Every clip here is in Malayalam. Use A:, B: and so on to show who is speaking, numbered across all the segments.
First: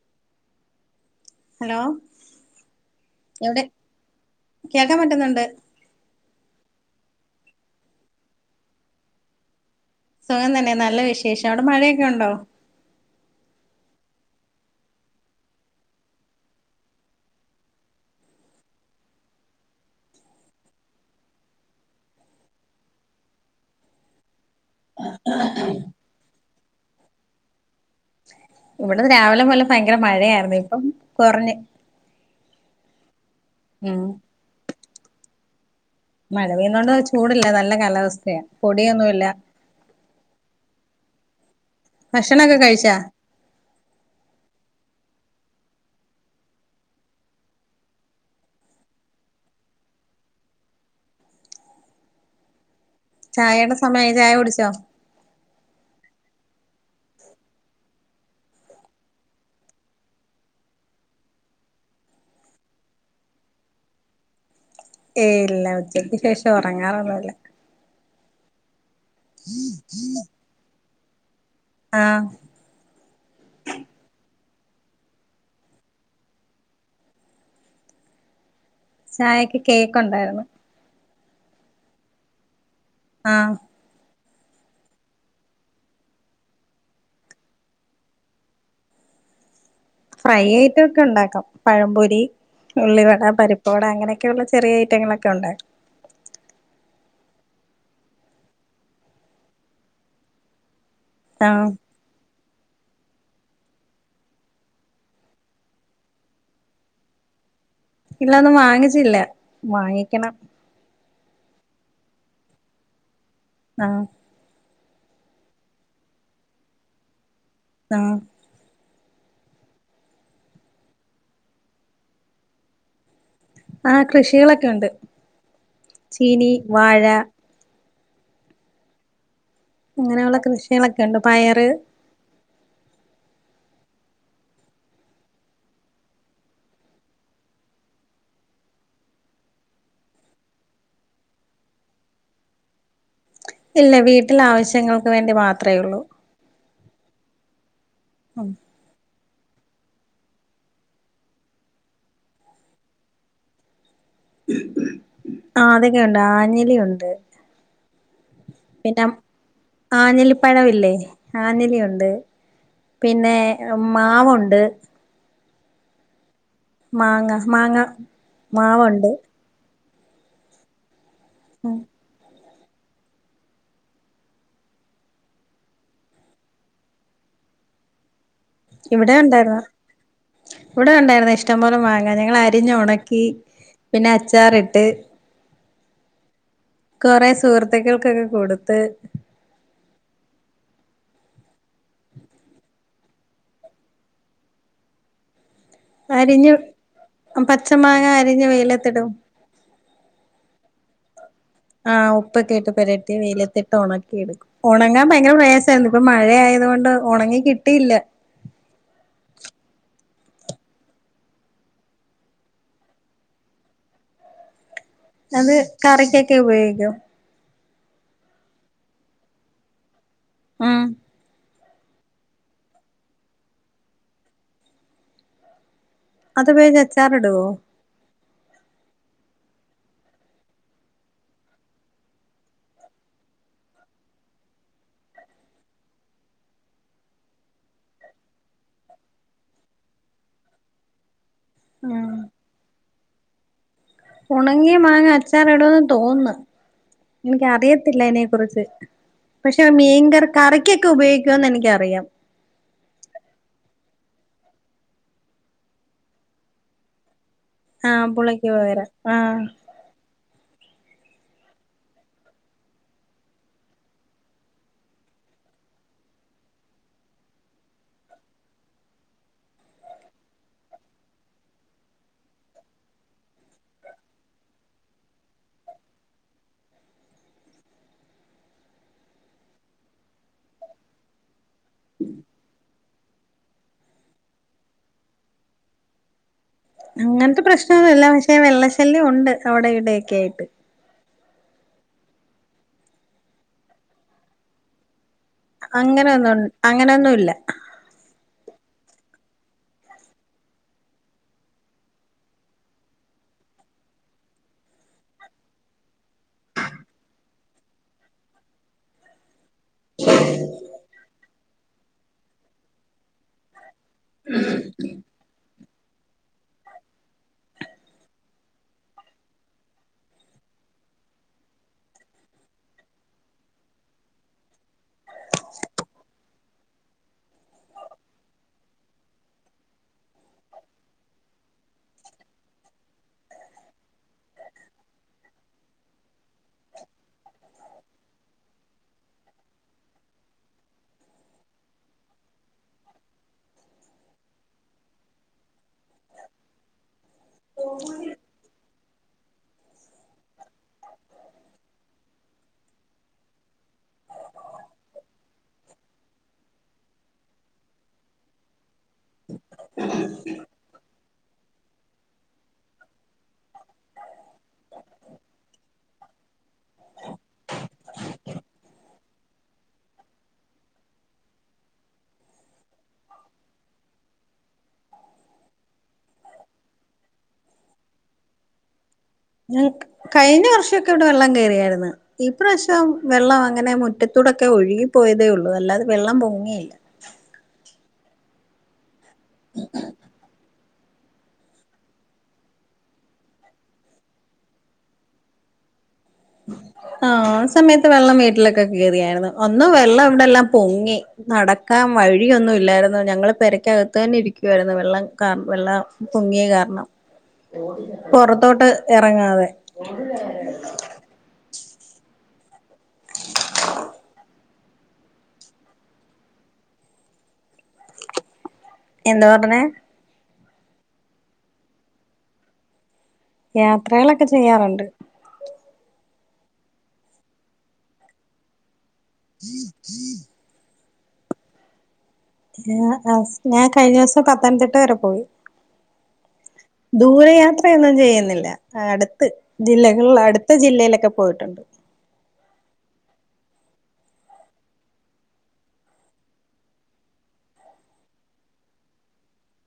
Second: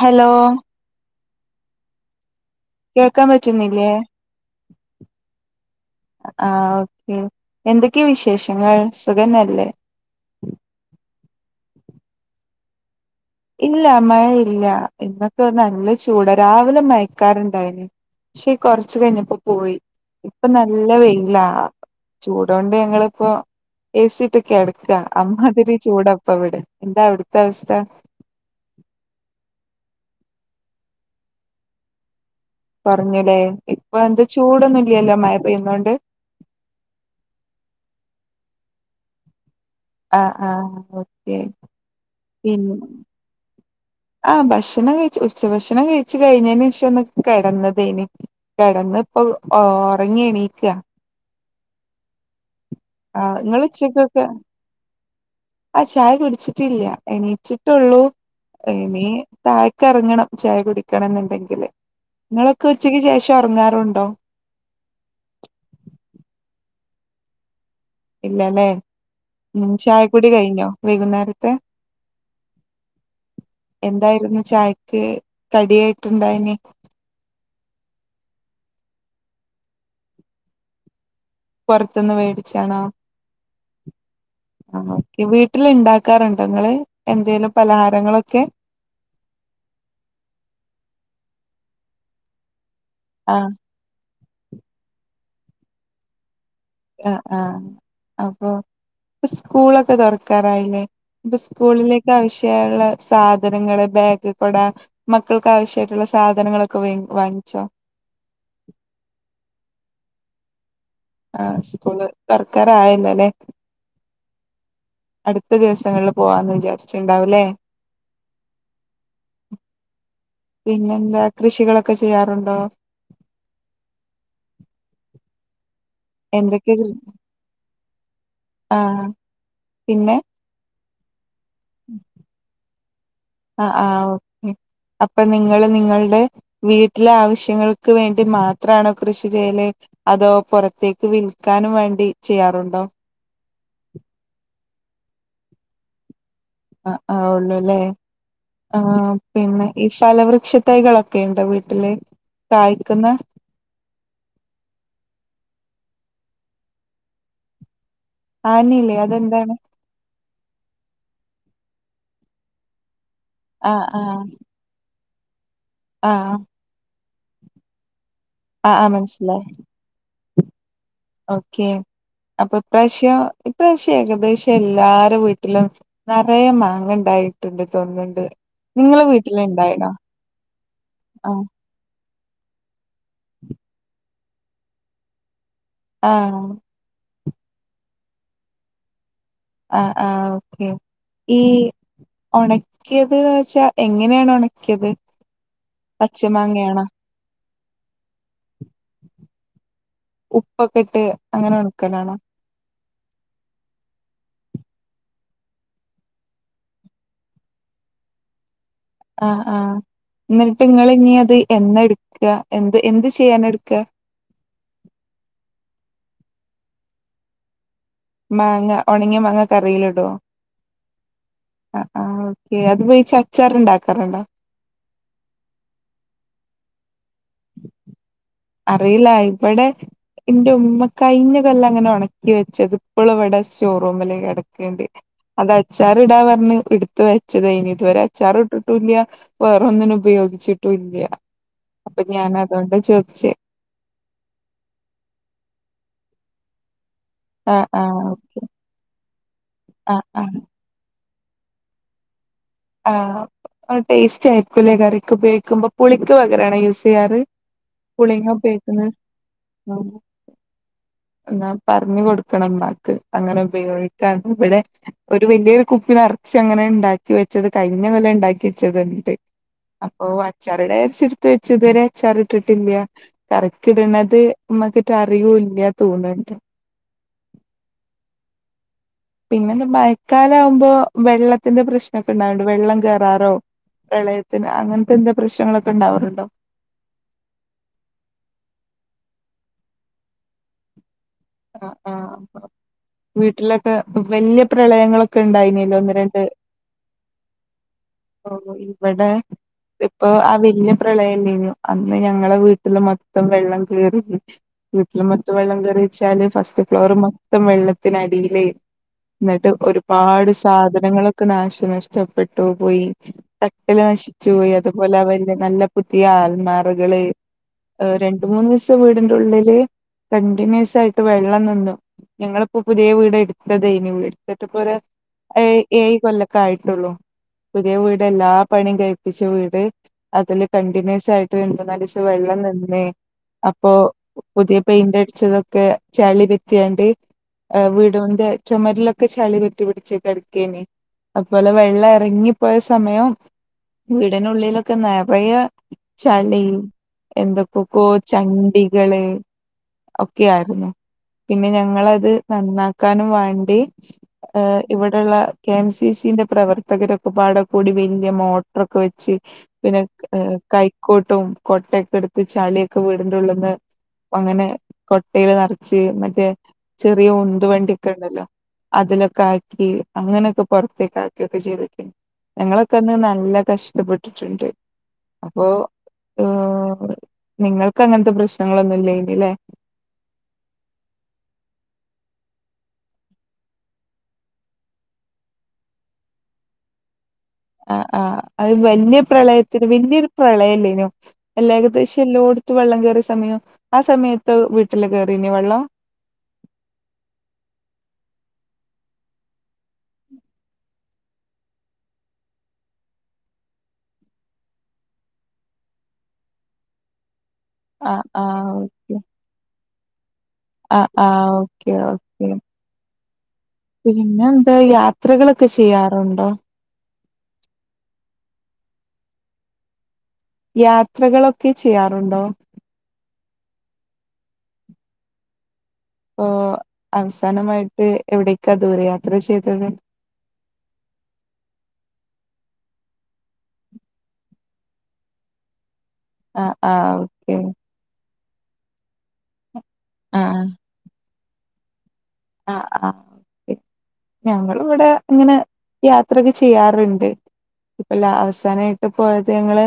A: ഹലോ
B: ഹലോ
A: കേൾക്കാൻ
B: എവിടെ
A: പറ്റുന്നില്ലേ
B: കേൾക്കാൻ പറ്റുന്നുണ്ട്
A: ആഹ് ഒ ക്കേ എന്തൊക്കെയാ വിശേഷങ്ങൾ സുഖന്നല്ലേ
B: സുഖം തന്നെ നല്ല വിശേഷം അവിടെ മഴയൊക്കെ ഉണ്ടോ
A: ഇല്ല മഴയില്ല ഇന്നൊക്കെ നല്ല ചൂടാ രാവിലെ മയക്കാറ്ണ്ടായിന് പക്ഷെ കൊറച്ച് കഴിഞ്ഞപ്പോ പോയി ഇപ്പൊ നല്ല വെയില ചൂടൊണ്ട് ഞങ്ങളിപ്പോ എസിട്ട് കെട ക്ക അമ്മാതിരി ചൂടാ ഇപ്പവിടെ എന്താ അവിടത്തെ അവസ്ഥ
B: ഇവിടുന്ന് രാവിലെ മുതൽ ഭയങ്കര മഴയായിരുന്നു ഇപ്പം കുറഞ്ഞ്
A: കുറഞ്ഞുലേ
B: ഉം
A: പെയ്യുന്നോണ്ട്
B: മഴ പെയ്യുന്നോണ്ട് ചൂടില്ല നല്ല കാലാവസ്ഥയാ പൊടിയൊന്നുല്ല
A: ആ ആ ഓക്കെ
B: ഭക്ഷണൊക്കെ
A: പിന്
B: കഴിച്ചാ
A: ആ ഭക്ഷണം കഴി ഉച്ചഭക്ഷണം കഴിച്ചു കഴിഞ്ഞതിന് ശേഷം ഒന്ന് കെടന്നതേന് കിടന്ന് ഇപ്പൊ ഉറങ്ങി എണീക്കാ നിങ്ങള്
B: ചായയുടെ സമയായി
A: ഉച്ചക്കൊക്കെ
B: ചായ കുടിച്ചോ
A: ആഹ് ചായ കുടിച്ചിട്ടില്ല എണീച്ചിട്ടുള്ളൂ ഇനി താഴ്ക്ക് ഇറങ്ങണം ചായ കുടിക്കണം എന്നുണ്ടെങ്കില് നിങ്ങളൊക്കെ ഉച്ചയ്ക്ക് ശേഷം ഒറങ്ങാറുണ്ടോ
B: ഏയ് ഇല്ല ഉച്ചക്ക് ശേഷം ഉറങ്ങാറോന്നുല്ല
A: ഇല്ലല്ലേ ഉം ചായക്കുടി കഴിഞ്ഞോ വൈകുന്നേരം
B: ആഹ്
A: [unintelligible] എന്തായിരുന്നു ചായക്ക് കടിയായിട്ടുണ്ടായിന്
B: ചായക്ക് കേക്കോണ്ടായിരുന്നു
A: പുറത്തുന്ന് മേടിച്ചാണോ
B: ആഹ്
A: ആഹ് ഓക്കെ വീട്ടിൽ ഉണ്ടാക്കാറുണ്ടങ്ങള് എന്തെലും പലഹാരങ്ങളൊക്കെ
B: ഫ്രൈ ഐറ്റോക്കെ ഉണ്ടാക്കാം പഴംപൊരി ഉള്ളിവട
A: ആഹ്
B: പരിപ്പുവട അങ്ങനെയൊക്കെള്ള ചെറിയ ഐറ്റങ്ങള് ക്കെ ഉണ്ടാ
A: ആ ആ അപ്പൊ സ്കൂളൊക്കെ തുറക്കാറായില്ലേ ഇപ്പൊ
B: ആഹ്
A: സ്കൂളിലേക്കവശ്യം ള്ള സാധനങ്ങള് ബാഗ് കൊട മക്കൾക്ക് ആവശ്യമായിട്ടുള്ള സാധനങ്ങളൊക്കെ വ വാങ്ങിച്ചോ
B: ഇല്ല ഒന്നും വാങ്ങിച്ചില്ല വാങ്ങിക്കണം
A: ആ സ്കൂള് തോറക്കറയല്ലോലെ
B: ആ
A: അടുത്ത ദിവസങ്ങളിൽ പോവാന്ന് വിചാരിച്ചിണ്ടാവൂലേ
B: ആ
A: പിന്നെന്താ കൃഷികളൊക്കെ ചെയ്യാറുണ്ടോ
B: ആ കൃഷികളൊക്കെ ഉണ്ട് ചീനി വാഴ
A: ആ
B: അങ്ങനെയുള്ള കൃഷികളക്കെ [unintelligible] പയറ്
A: ആ ആ ഓ അപ്പൊ നിങ്ങൾ നിങ്ങൾടെ വീട്ടിലെ ആവശ്യങ്ങൾക്ക് വേണ്ടി മാത്രണോ കൃഷി ചെയ്യല് അതോ പുറത്തേക്ക് വിൽക്കാനും വേണ്ടി ചെയ്യാറുണ്ടോ
B: ഇല്ല വീട്ടിൽ ആവശ്യം ഞങ്ങൾക്ക് വേണ്ടി മാത്രേള്ളൂ
A: അ ആ ഒളില്ലേ ആ പിന്നെ ഈ ഫലവൃക്ഷ തൈകളൊക്കെയുണ്ടോ വീട്ടില് കായ്ക്കുന്ന
B: ആ അതൊക്കെ ഉണ്ട് ആഞ്ഞലിയുണ്ട്
A: ആനിയില്ലേ
B: പിന്നെ
A: അതെന്താണ്
B: ആഞ്ഞിലിപ്പഴമില്ലേ ആഞ്ഞിലി ഒണ്ട് പിന്നെ മാവുണ്ട്
A: ആ ആ
B: മാങ്ങ മാങ്ങ
A: ആ ആ
B: മാവുണ്ട്
A: മനസ്സിലായി ഓക്കെ അപ്പൊ ഇപ്രാവശ്യം ഇപ്രാവശ്യം ഏകദേശം എല്ലാരും വീട്ടിലും നെറയെ മാങ്ങ ഉണ്ടായിട്ടുണ്ട് തോന്നുണ്ട്
B: ഇവിടെ ഉണ്ടായിരുന്ന ഇവിടെ ഉണ്ടായിരുന്ന
A: ആഹ്
B: ഇഷ്ടം പോലെ മാങ്ങ ഞങ്ങൾ ആരിഞ്ഞ് ഉണക്കി പിന്നെ അച്ചാറിട്ട്
A: ആ
B: കൊറേ സുഹൃത്തുക്കൾക്കൊക്കെ കൊടുത്ത്
A: ആ ആ ഓക്കെ ഈ ഒണക്കിയത് വച്ചാ എങ്ങനെയാണ് ഒണക്കിയത്
B: അരിഞ്ഞ്
A: പച്ചമാങ്ങയാണോ
B: പച്ച മാങ്ങ അരിഞ്ഞ് വെയിലത്തിടും
A: ഉപ്പൊക്കെട്ട്
B: ആഹ് ഉപ്പക്കെട്ട് പെര വെയിലത്തിട്ട് ഉണക്കി എടുക്കും ഉണങ്ങാൻ ദയങ്കര പ്രയാസമായിരുന്നു ഇപ്പൊ മഴയായതോണ്ട് ഉണങ്ങി കിട്ടിയില്ല
A: ആ ആ എന്നിട്ട് ഇങ്ങള് ഇനി അത് എന്നെടുക്ക എന്ത് എന്ത് ചെയ്യാനെടുക്ക
B: അത് കറിക്കൊക്കെ ഉപയോഗിക്കും
A: മാങ്ങ ഉണങ്ങിയ മാങ്ങ കറിൽ ഇടോ
B: ആ
A: ആ ആ ഓക്കെ അതിപയേച്ച് അച്ചാർ ഉണ്ടാക്കാറുണ്ടോ
B: അത് ഉപയേച്ച് അച്ചാറിടോ
A: അറിയില്ല ഇവിടെ എന്റെ ഉമ്മ കഴിഞ്ഞ കൊല്ല അങ്ങനെ ഉണക്കി വെച്ചത് ഇപ്പളവിടെ ഷോറൂമില് കിടക്കേണ്ട് അത് അച്ചാർ ഇടാൻ പറഞ്ഞ് എടുത്ത് വെച്ചതേനി ഇതുവരെ അച്ചാർ ഇട്ടിട്ടുല്ല്യാ വേറൊന്നിനും ഉപയോഗിച്ചിട്ടും ഇല്ല അപ്പൊ ഞാൻ അതൊണ്ട ചോദിച്ചേ
B: ഉണങ്ങിയ മാങ്ങ അച്ചാർ ഇടുന്ന് തോന്ന് എനിക്ക്
A: ആഹ്
B: അറിയത്തില്ല
A: ആഹ്
B: അയിനെ കുറിച്ച് പക്ഷെ മീൻങ്കർ
A: ആഹ്
B: കറിക്കൊക്കെ ഉപയോഗിക്ക [unintelligible] എനിക്കറിയാം
A: ആ അഹ് ടേസ്റ്റ് ആയിരിക്കൂല്ലേ കറിക്ക് ഉപയോഗിക്കുമ്പോ പുളിക്ക് പകരാണോ യൂസെയ്യാറ്
B: ആഹ്
A: പുളിങ്ങ
B: പുളിക്ക്
A: പേക്കന്ന്
B: പകരം ആഹ്
A: ആ എന്നാ പറഞ്ഞു കൊടുക്കണം ഇമ്മാക് അങ്ങനെ ഉപയോഗിക്കാൻ ഇവിടെ ഒരു വലിയൊരു കുപ്പി നർച് അങ്ങനെ ഉണ്ടാക്കി വെ ചത് കഴിഞ്ഞ കൊല്ലം ഉണ്ടാക്കി വെച്ചത്ണ്ട് അപ്പൊ അച്ചാറിടെ വിചാരിച്ച് ഇട്ത്ത് വെച്ചത് ഇത് വരെ അച്ചാർ ഇട്ടിട്ടില്ല കറിക്ക് ഇടണത് ഇമ്മക്കിട്ട് അറിയൂ ഇല്ല തോന്നണ്ട് പിന്നെ ദുബായി കാലാകുമ്പോൾ വെള്ളത്തിന്റെ പ്രശനൊക്കെ ഉണ്ടാവുണ്ട് വെള്ളം കേറ പാറോ പ്രളയത്തിന് അങ്ങൻത്തെ എന്താ പ്രശ്നങ്ങളൊക്കെ ഉണ്ടാവാറുണ്ടോ
B: അങ്ങൻത്തെ പ്രശ്നങ്ങളില്ല പക്ഷെ വെള്ള ശല്യം ഉണ്ട് അവിടെ ഇവിടെൊക്കെ ആയിട്ട്
A: ആ ആ വീട്ടിലൊക്കെ വലിയ പ്രളയങ്ങളൊക് ഒക്കെ ഉണ്ടായിനല്ലോ ഒന്ന് രണ്ട്
B: ഇല്ല
A: ഓ ഇവിടെ ഇപ്പൊ ആ വലിയ പ്രളയില്യേനോ അന്ന് ഞങ്ങളെ വീട്ടില് മൊത്തം വെള്ളം കയറി വീട്ടില് മൊത്തം വെള്ളം കയറി വച്ചാല് ഫസ്റ്റ് ഫ്ലോർ മൊത്തം വെള്ളത്തിനടിയിലേ എന്നിട്ട് ഒരുപാട് സാധനങ്ങളൊക്കെ നാശനഷ്ടപ്പെട്ടു പോയി ടക് ഇല നശിച്ചു പോയി അതുപോലെ അവ നല്ല പുതിയ ആൽമാറകള് അ രണ്ട് മൂന്നീസം വീടിന്റെ ഉള്ളില് കണ്ടിന്യൂസ് ആയിട്ട് വെള്ളം നിന്നു. ഞങ്ങളിപ്പോ പുതിയ വീട് എടുത്തതെയ്ന് എടുത്തിട്ട് ഇപ്പൊ ഒരു ഏ ഏഴ് കൊല്ലക്കെ ആയിട്ടുള്ളൂ പുതിയ വീട് എല്ലാ പണിയും കഴിപ്പിച്ച വീട് അതില് കണ്ടിന്യൂസ് ആയിട്ട് രണ്ട് മൂന്നാൽ ദിവസം വെള്ളം നിന്ന് അപ്പൊ പുതിയ പെയിന്റ് അടിച്ചതൊക്കെ ചളി പെറ്റിയാണ്ട് അ വീടിന്റെ ചുമരിലൊക്കെ ചളി പറ്റി പിടിച്ച് കിടക്കെയ്ന് അതുപോലെ വെള്ള ഇറങ്ങിപ്പോയ സമയം വീടിനുള്ളിലൊക്കെ നിറയെ ചളി എന്തൊക്കൊകോ ചണ്ടി കള് ഒക്കെ ആയിരുന്നു പിന്നെ ഞങ്ങളത് നന്നാക്കാനും വാണ്ടി എ ഇവിടെള്ള കെ എം സി സിന്റെ പ്രവർ തകര് ഒക്കെപാടൊക്കെ കൂടി വലിയ മോട്ടറൊക്കെ വെച്ച് പിന്നെ കൈക്കോട്ടും കൊട്ടയൊക്കെ എടുത്ത് ചളിയൊക്കെ വീടിന്റെ ഉള്ള്ന്ന് അങ്ങനെ കൊട്ടീല് നിറച്ച് മറ്റേ ചെറിയ ഉന്ത്‌ വണ്ടി ഒക്കെ ഉണ്ടല്ലോ അതിലൊക്കെ ആക്കി അങ്ങനെയൊക്കെ പുറത്തേക്ക് ആക്കി ക്കെ ചെയ്തുവെക്ക് ഞങ്ങളൊക്കെ ഒന്ന് നല്ല കഷ്ടപ്പെട്ടിട്ടുണ്ട് അപ്പോ ഓ നിങ്ങൾക്ക് അങ്ങനത്തെ പ്രശ്നങ്ങളൊന്നും ഇല്ലേയ്
B: ഞങ്ങക് കഴിഞ്ഞ വർഷൊക്കെ ഇവിടെ വെള്ളം കെറിയാര്ന്ന് ഇപ്രാവശ്യം വെള്ളം അങ്ങനെ മുറ്റത്തൂടൊക്കെ ഒഴുകി പോയതേ ഉള്ളൂ അല്ലാതെ വെള്ളം പൊങ്ങിയില്ല
A: ആ ആ അത് വല്യ പ്രളയത്തിന് വല്യൊരു പ്രളയല്ലേനോ എല്ലാ ഏകദേശം എല്ലോട്ത്തും വെള്ളം കേറിയ സമയം ആ സമയത്ത് വീട്ടില് കേറീഞ വെള്ളം
B: ആ സമയത്ത് വെള്ളം വീട്ടിലൊക്കെ കേറിയായിരുന്നു ഒന്നും വെള്ളം ഇവിടെ എല്ലാം പൊങ്ങി നടക്കാൻ വഴിയൊന്നുംല്ലായിരുന്നു ഞങ്ങൾ പെരക്കകത്ത് തന്നെ ഇരിക്കുവായിരുന്നു വെള്ളം ക വെള്ളം പൊങ്ങിയ കാരണം പൊറത്തോട്ട് ഇറങ്ങാതെ
A: അ ആഉ കിയാഉ വെള്ളം പിന്നെ എന്താ യാത്രകളൊക്കെ ചെയ്യാറുണ്ടോ?
B: എന്താ പറഞ്ഞെ
A: യാത്രകളൊക്കെ ചെയ്യാറുണ്ടോ?
B: യാത്രകളൊക്കെ ചെയ്യാറുണ്ട്
A: ഇപ്പൊ അവസാനമായിട്ട് എവിടേക്കാ ദൂരയാ
B: ആഹ് ആ സ് ഞാൻ കഴിഞ്ഞ ദിവസം പത്തനംതിട്ട വരെ പോയി
A: ആഹ് ആഹ്
B: ദൂരെ
A: ഓക്കെ
B: യാത്രയൊന്നും ചെയ്യുന്നില് ല്ല അട്ത്ത് ജില്ലകൾ അടുത്ത ജില്ലയിലൊക്കെ പോയിട്ടുണ്ട്
A: ആ ആ ഞങ്ങളും ഇവിടെ ഇങ്ങനെ യാത്രൊക്കെ ചെയ്യാറുണ്ട് ഇപ്പ ല അവസാനമായിട്ട് പോയത് ഞങ്ങള്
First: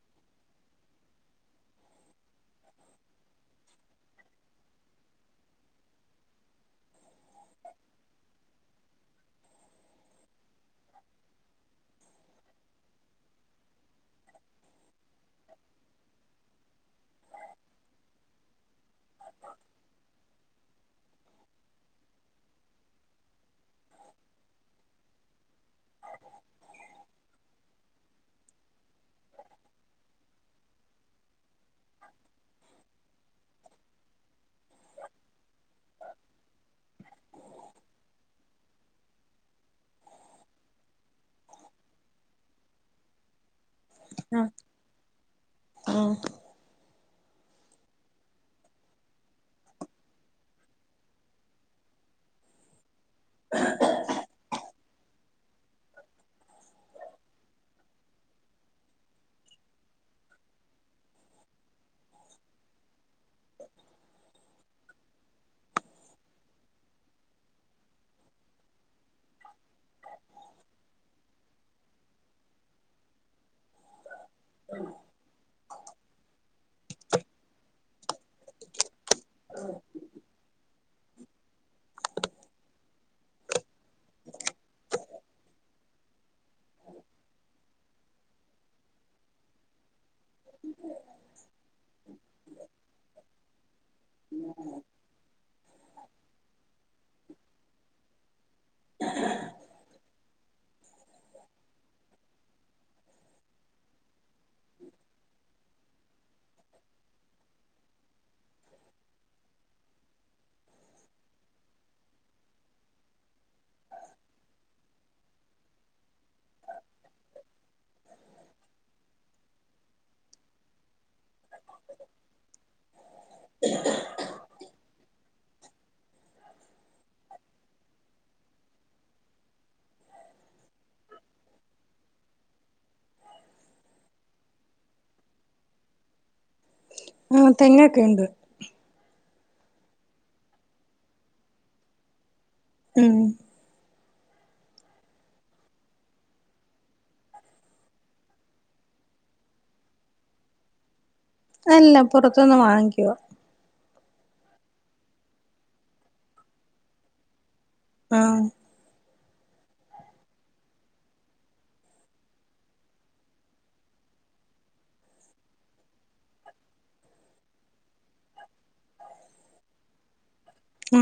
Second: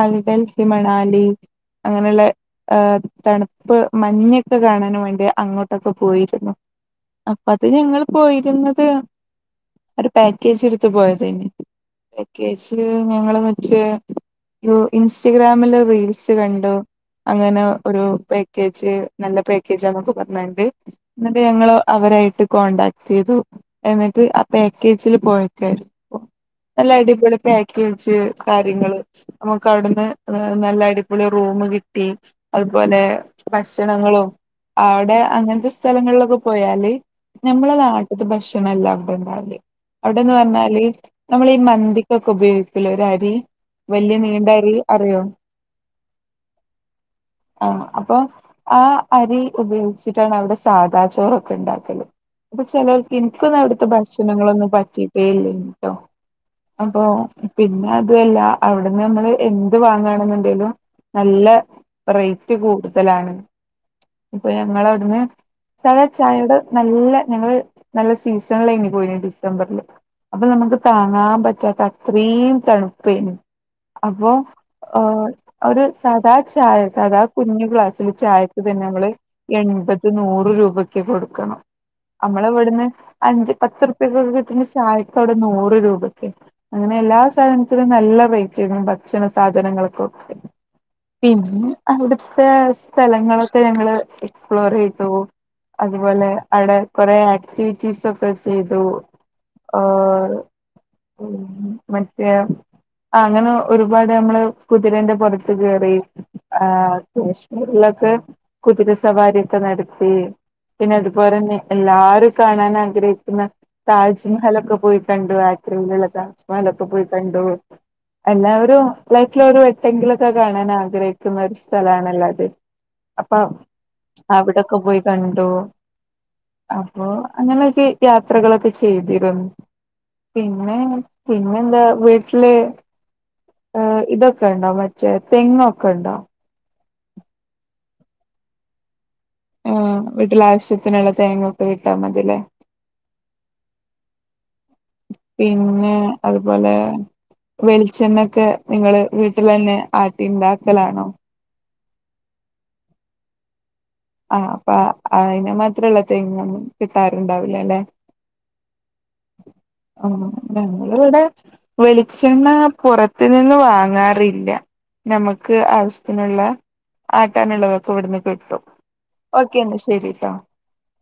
A: അൽഗൽ ഹി മണാലി അങ്ങനെയുള്ള ഏ തണുപ്പ് മഞ്ഞൊക്കെ കാണാൻ വേണ്ടി അങ്ങോട്ടൊക്കെ പോയിരുന്നു അപ്പ അത് ഞങ്ങൾ പോയിരുന്നത് ഒരു പാക്കേജ് എടുത്ത പോയതനു പാക്കേജ് ഞങ്ങള് മറ്റേ ഇൻസ്റ്റാഗ്രാമില് റീൽസ് കണ്ടു അങ്ങനെ ഒരു പാക്കേജ് നല്ല പാക്കേജന്നൊക്കെ പറഞ്ഞണ്ട് എന്നിട്ട് ഞങ്ങള് അവരായിട്ട് കോണ്ടാക്ട് ചെയ്തു എന്നിട്ട് ആ പാക്കേജിൽ പോയക്കരുന്നു നല്ല അടിപൊളി പാക്കേജ് കാര്യങ്ങള് നമുക്ക് അവിടുന്ന് നല്ല അടിപൊളി റൂം കിട്ടി അതുപോലെ ഭക്ഷണങ്ങളും അവിടെ അങ്ങനത്തെ സ്ഥലങ്ങളിലൊക്കെ പോയാല് നമ്മളെ നാട്ടത്ത് ഭക്ഷണം എല്ലാം കൂടെ ഉണ്ടാവല് അവിടെന്ന് പറഞ്ഞാല് നമ്മൾ ഈ മന്തിക്കൊക്കെ ഉപയോഗിക്കില്ല ഒരു അരി വലിയ നീണ്ട
B: ആഹ്
A: അരി അറിയോ
B: ആഹ്
A: ആഹ് അപ്പൊ ആ അരി ഉപയോഗിച്ചിട്ടാണ് അവിടെ സാധാ ചോറൊക്കെ ഉണ്ടാക്കല് അപ്പൊ ചിലർ എനിക്കൊന്നും അവിടുത്തെ ഭക്ഷണങ്ങളൊന്നും പറ്റിട്ടേ ഇല്ലേനുട്ടോ അപ്പൊ പിന്നെ അതുവല്ല അവിടുന്ന് നമ്മള് എന്ത് വാങ്ങണെന്നുണ്ടെലും നല്ല റേറ്റ് കൂടുതലാണ് ഇപ്പൊ ഞങ്ങള് അവിടുന്ന് സാധാ ചായയുടെ നല്ല ഞങ്ങള് നല്ല സീസണിലയിനി പോയിരുന്നു ഡിസംബറില് അപ്പൊ നമുക്ക് താങ്ങാൻ പറ്റാത്ത അത്രയും തണുപ്പേന് അപ്പൊ ആഹ് ഒരു സാധാ ചായ സാധാ കുഞ്ഞ് ഗ്ലാസ്സില് ചായക്ക് തന്നെ നമ്മള് എൺപത് നൂ റ് രൂപക്ക് കൊടുക്കണം നമ്മളാവിടുന്ന് അഞ്ച് പത്ത് റൂപ്യക്ക് ഒക്കെ കിട്ടുന്ന ചായക്ക് അവിടെ നൂറ് രൂപക്ക് അങ്ങനെ എല്ലാ സാധനത്തിനും നല്ല റേറ്റ് ചെയണം ഭക്ഷണ സാധനങ്ങൾക്ക് പിന്നെ അവിടുത്തെ സ്ഥലങ്ങള് ലങ്ങള് എക്സ്പ്ലോറെയ്തു അതുപോലെ അവിടെ കുറെ ആക്ടിവിറ്റീസ് ഒക്കെ ചെയ്തു ഈഹ് ഉം മറ്റേ അങ്ങനെ ഒരുപാട് നമ്മള് കുതിരന്റെ പുറത്ത് കേറി ആശ്മൂരിലൊക്കെ കുതിര സവാരിയൊക്കെ നടത്തി പിന്നെ അതുപോലന്നെ എല്ലാരും കാണാൻ ആഗ്രഹിക്കുന്ന താജ്മഹലൊക്കെ പോയി കണ്ടു ആഗ്രയിലുള്ള താജ്മഹലൊക്കെ പോയി കണ്ടു എല്ലാവരും ലൈഫില് ഒരുവട്ടം എങ്കിലൊക്കെ കാണാൻ ആഗ്രഹി ക്കുന്ന ഒരു സ്ഥലണല്ലോ അത് അപ്പൊ അവിടൊക്കെ പോയി കണ്ടു അപ്പൊ അങ്ങനെയൊക്കെ യാത്രകളൊക്കെ ചെയ്തിരുന്നു പിന്നെ പിന്നെ എന്താ വീട്ടില് ഈഹ് ഇതൊക്കെ ഉണ്ടോ മറ്റേ തെങ്ങൊക്കെ ഉണ്ടോ
B: മ്മ് തേങ്ങൊക്കെയുണ്ട്
A: ആഹ് വീട്ടില് ആവശ്യത്തിനുള്ള തേങ്ങ ഒക്കെ ഇട്ട മതില്ലേ
B: ഉം
A: പിന്നെ അതുപോലെ വെളിച്ചെണ്ണെക്കെ നിങ്ങള് വീട്ടില് തന്നെ ആട്ടി ഉണ്ടാക്കലാണോ
B: അല്ല പുറത്തൂന്ന് വാങ്ങിക്കുവാ
A: ആഹ് അപ്പ അയിനും മാത്രോള്ള തേങ്ങ ഒന്നും കിട്ടറ്ണ്ടാവില്ല അല്ലെ
B: ആഹ്
A: ഞങ്ങൾ ഇവിടെ വെളിച്ചെണ്ണ പുറത്ത് നിന്ന് വാങ്ങാറില്ല ഞമ്മക്ക് ആവശ്യത്തിനുള്ള ആട്ടാനുള്ളതൊക്കെ ഇവിടുന്ന് കിട്ടും ഓക്കെ എന്ന ശെരിട്ടോ
B: ഉം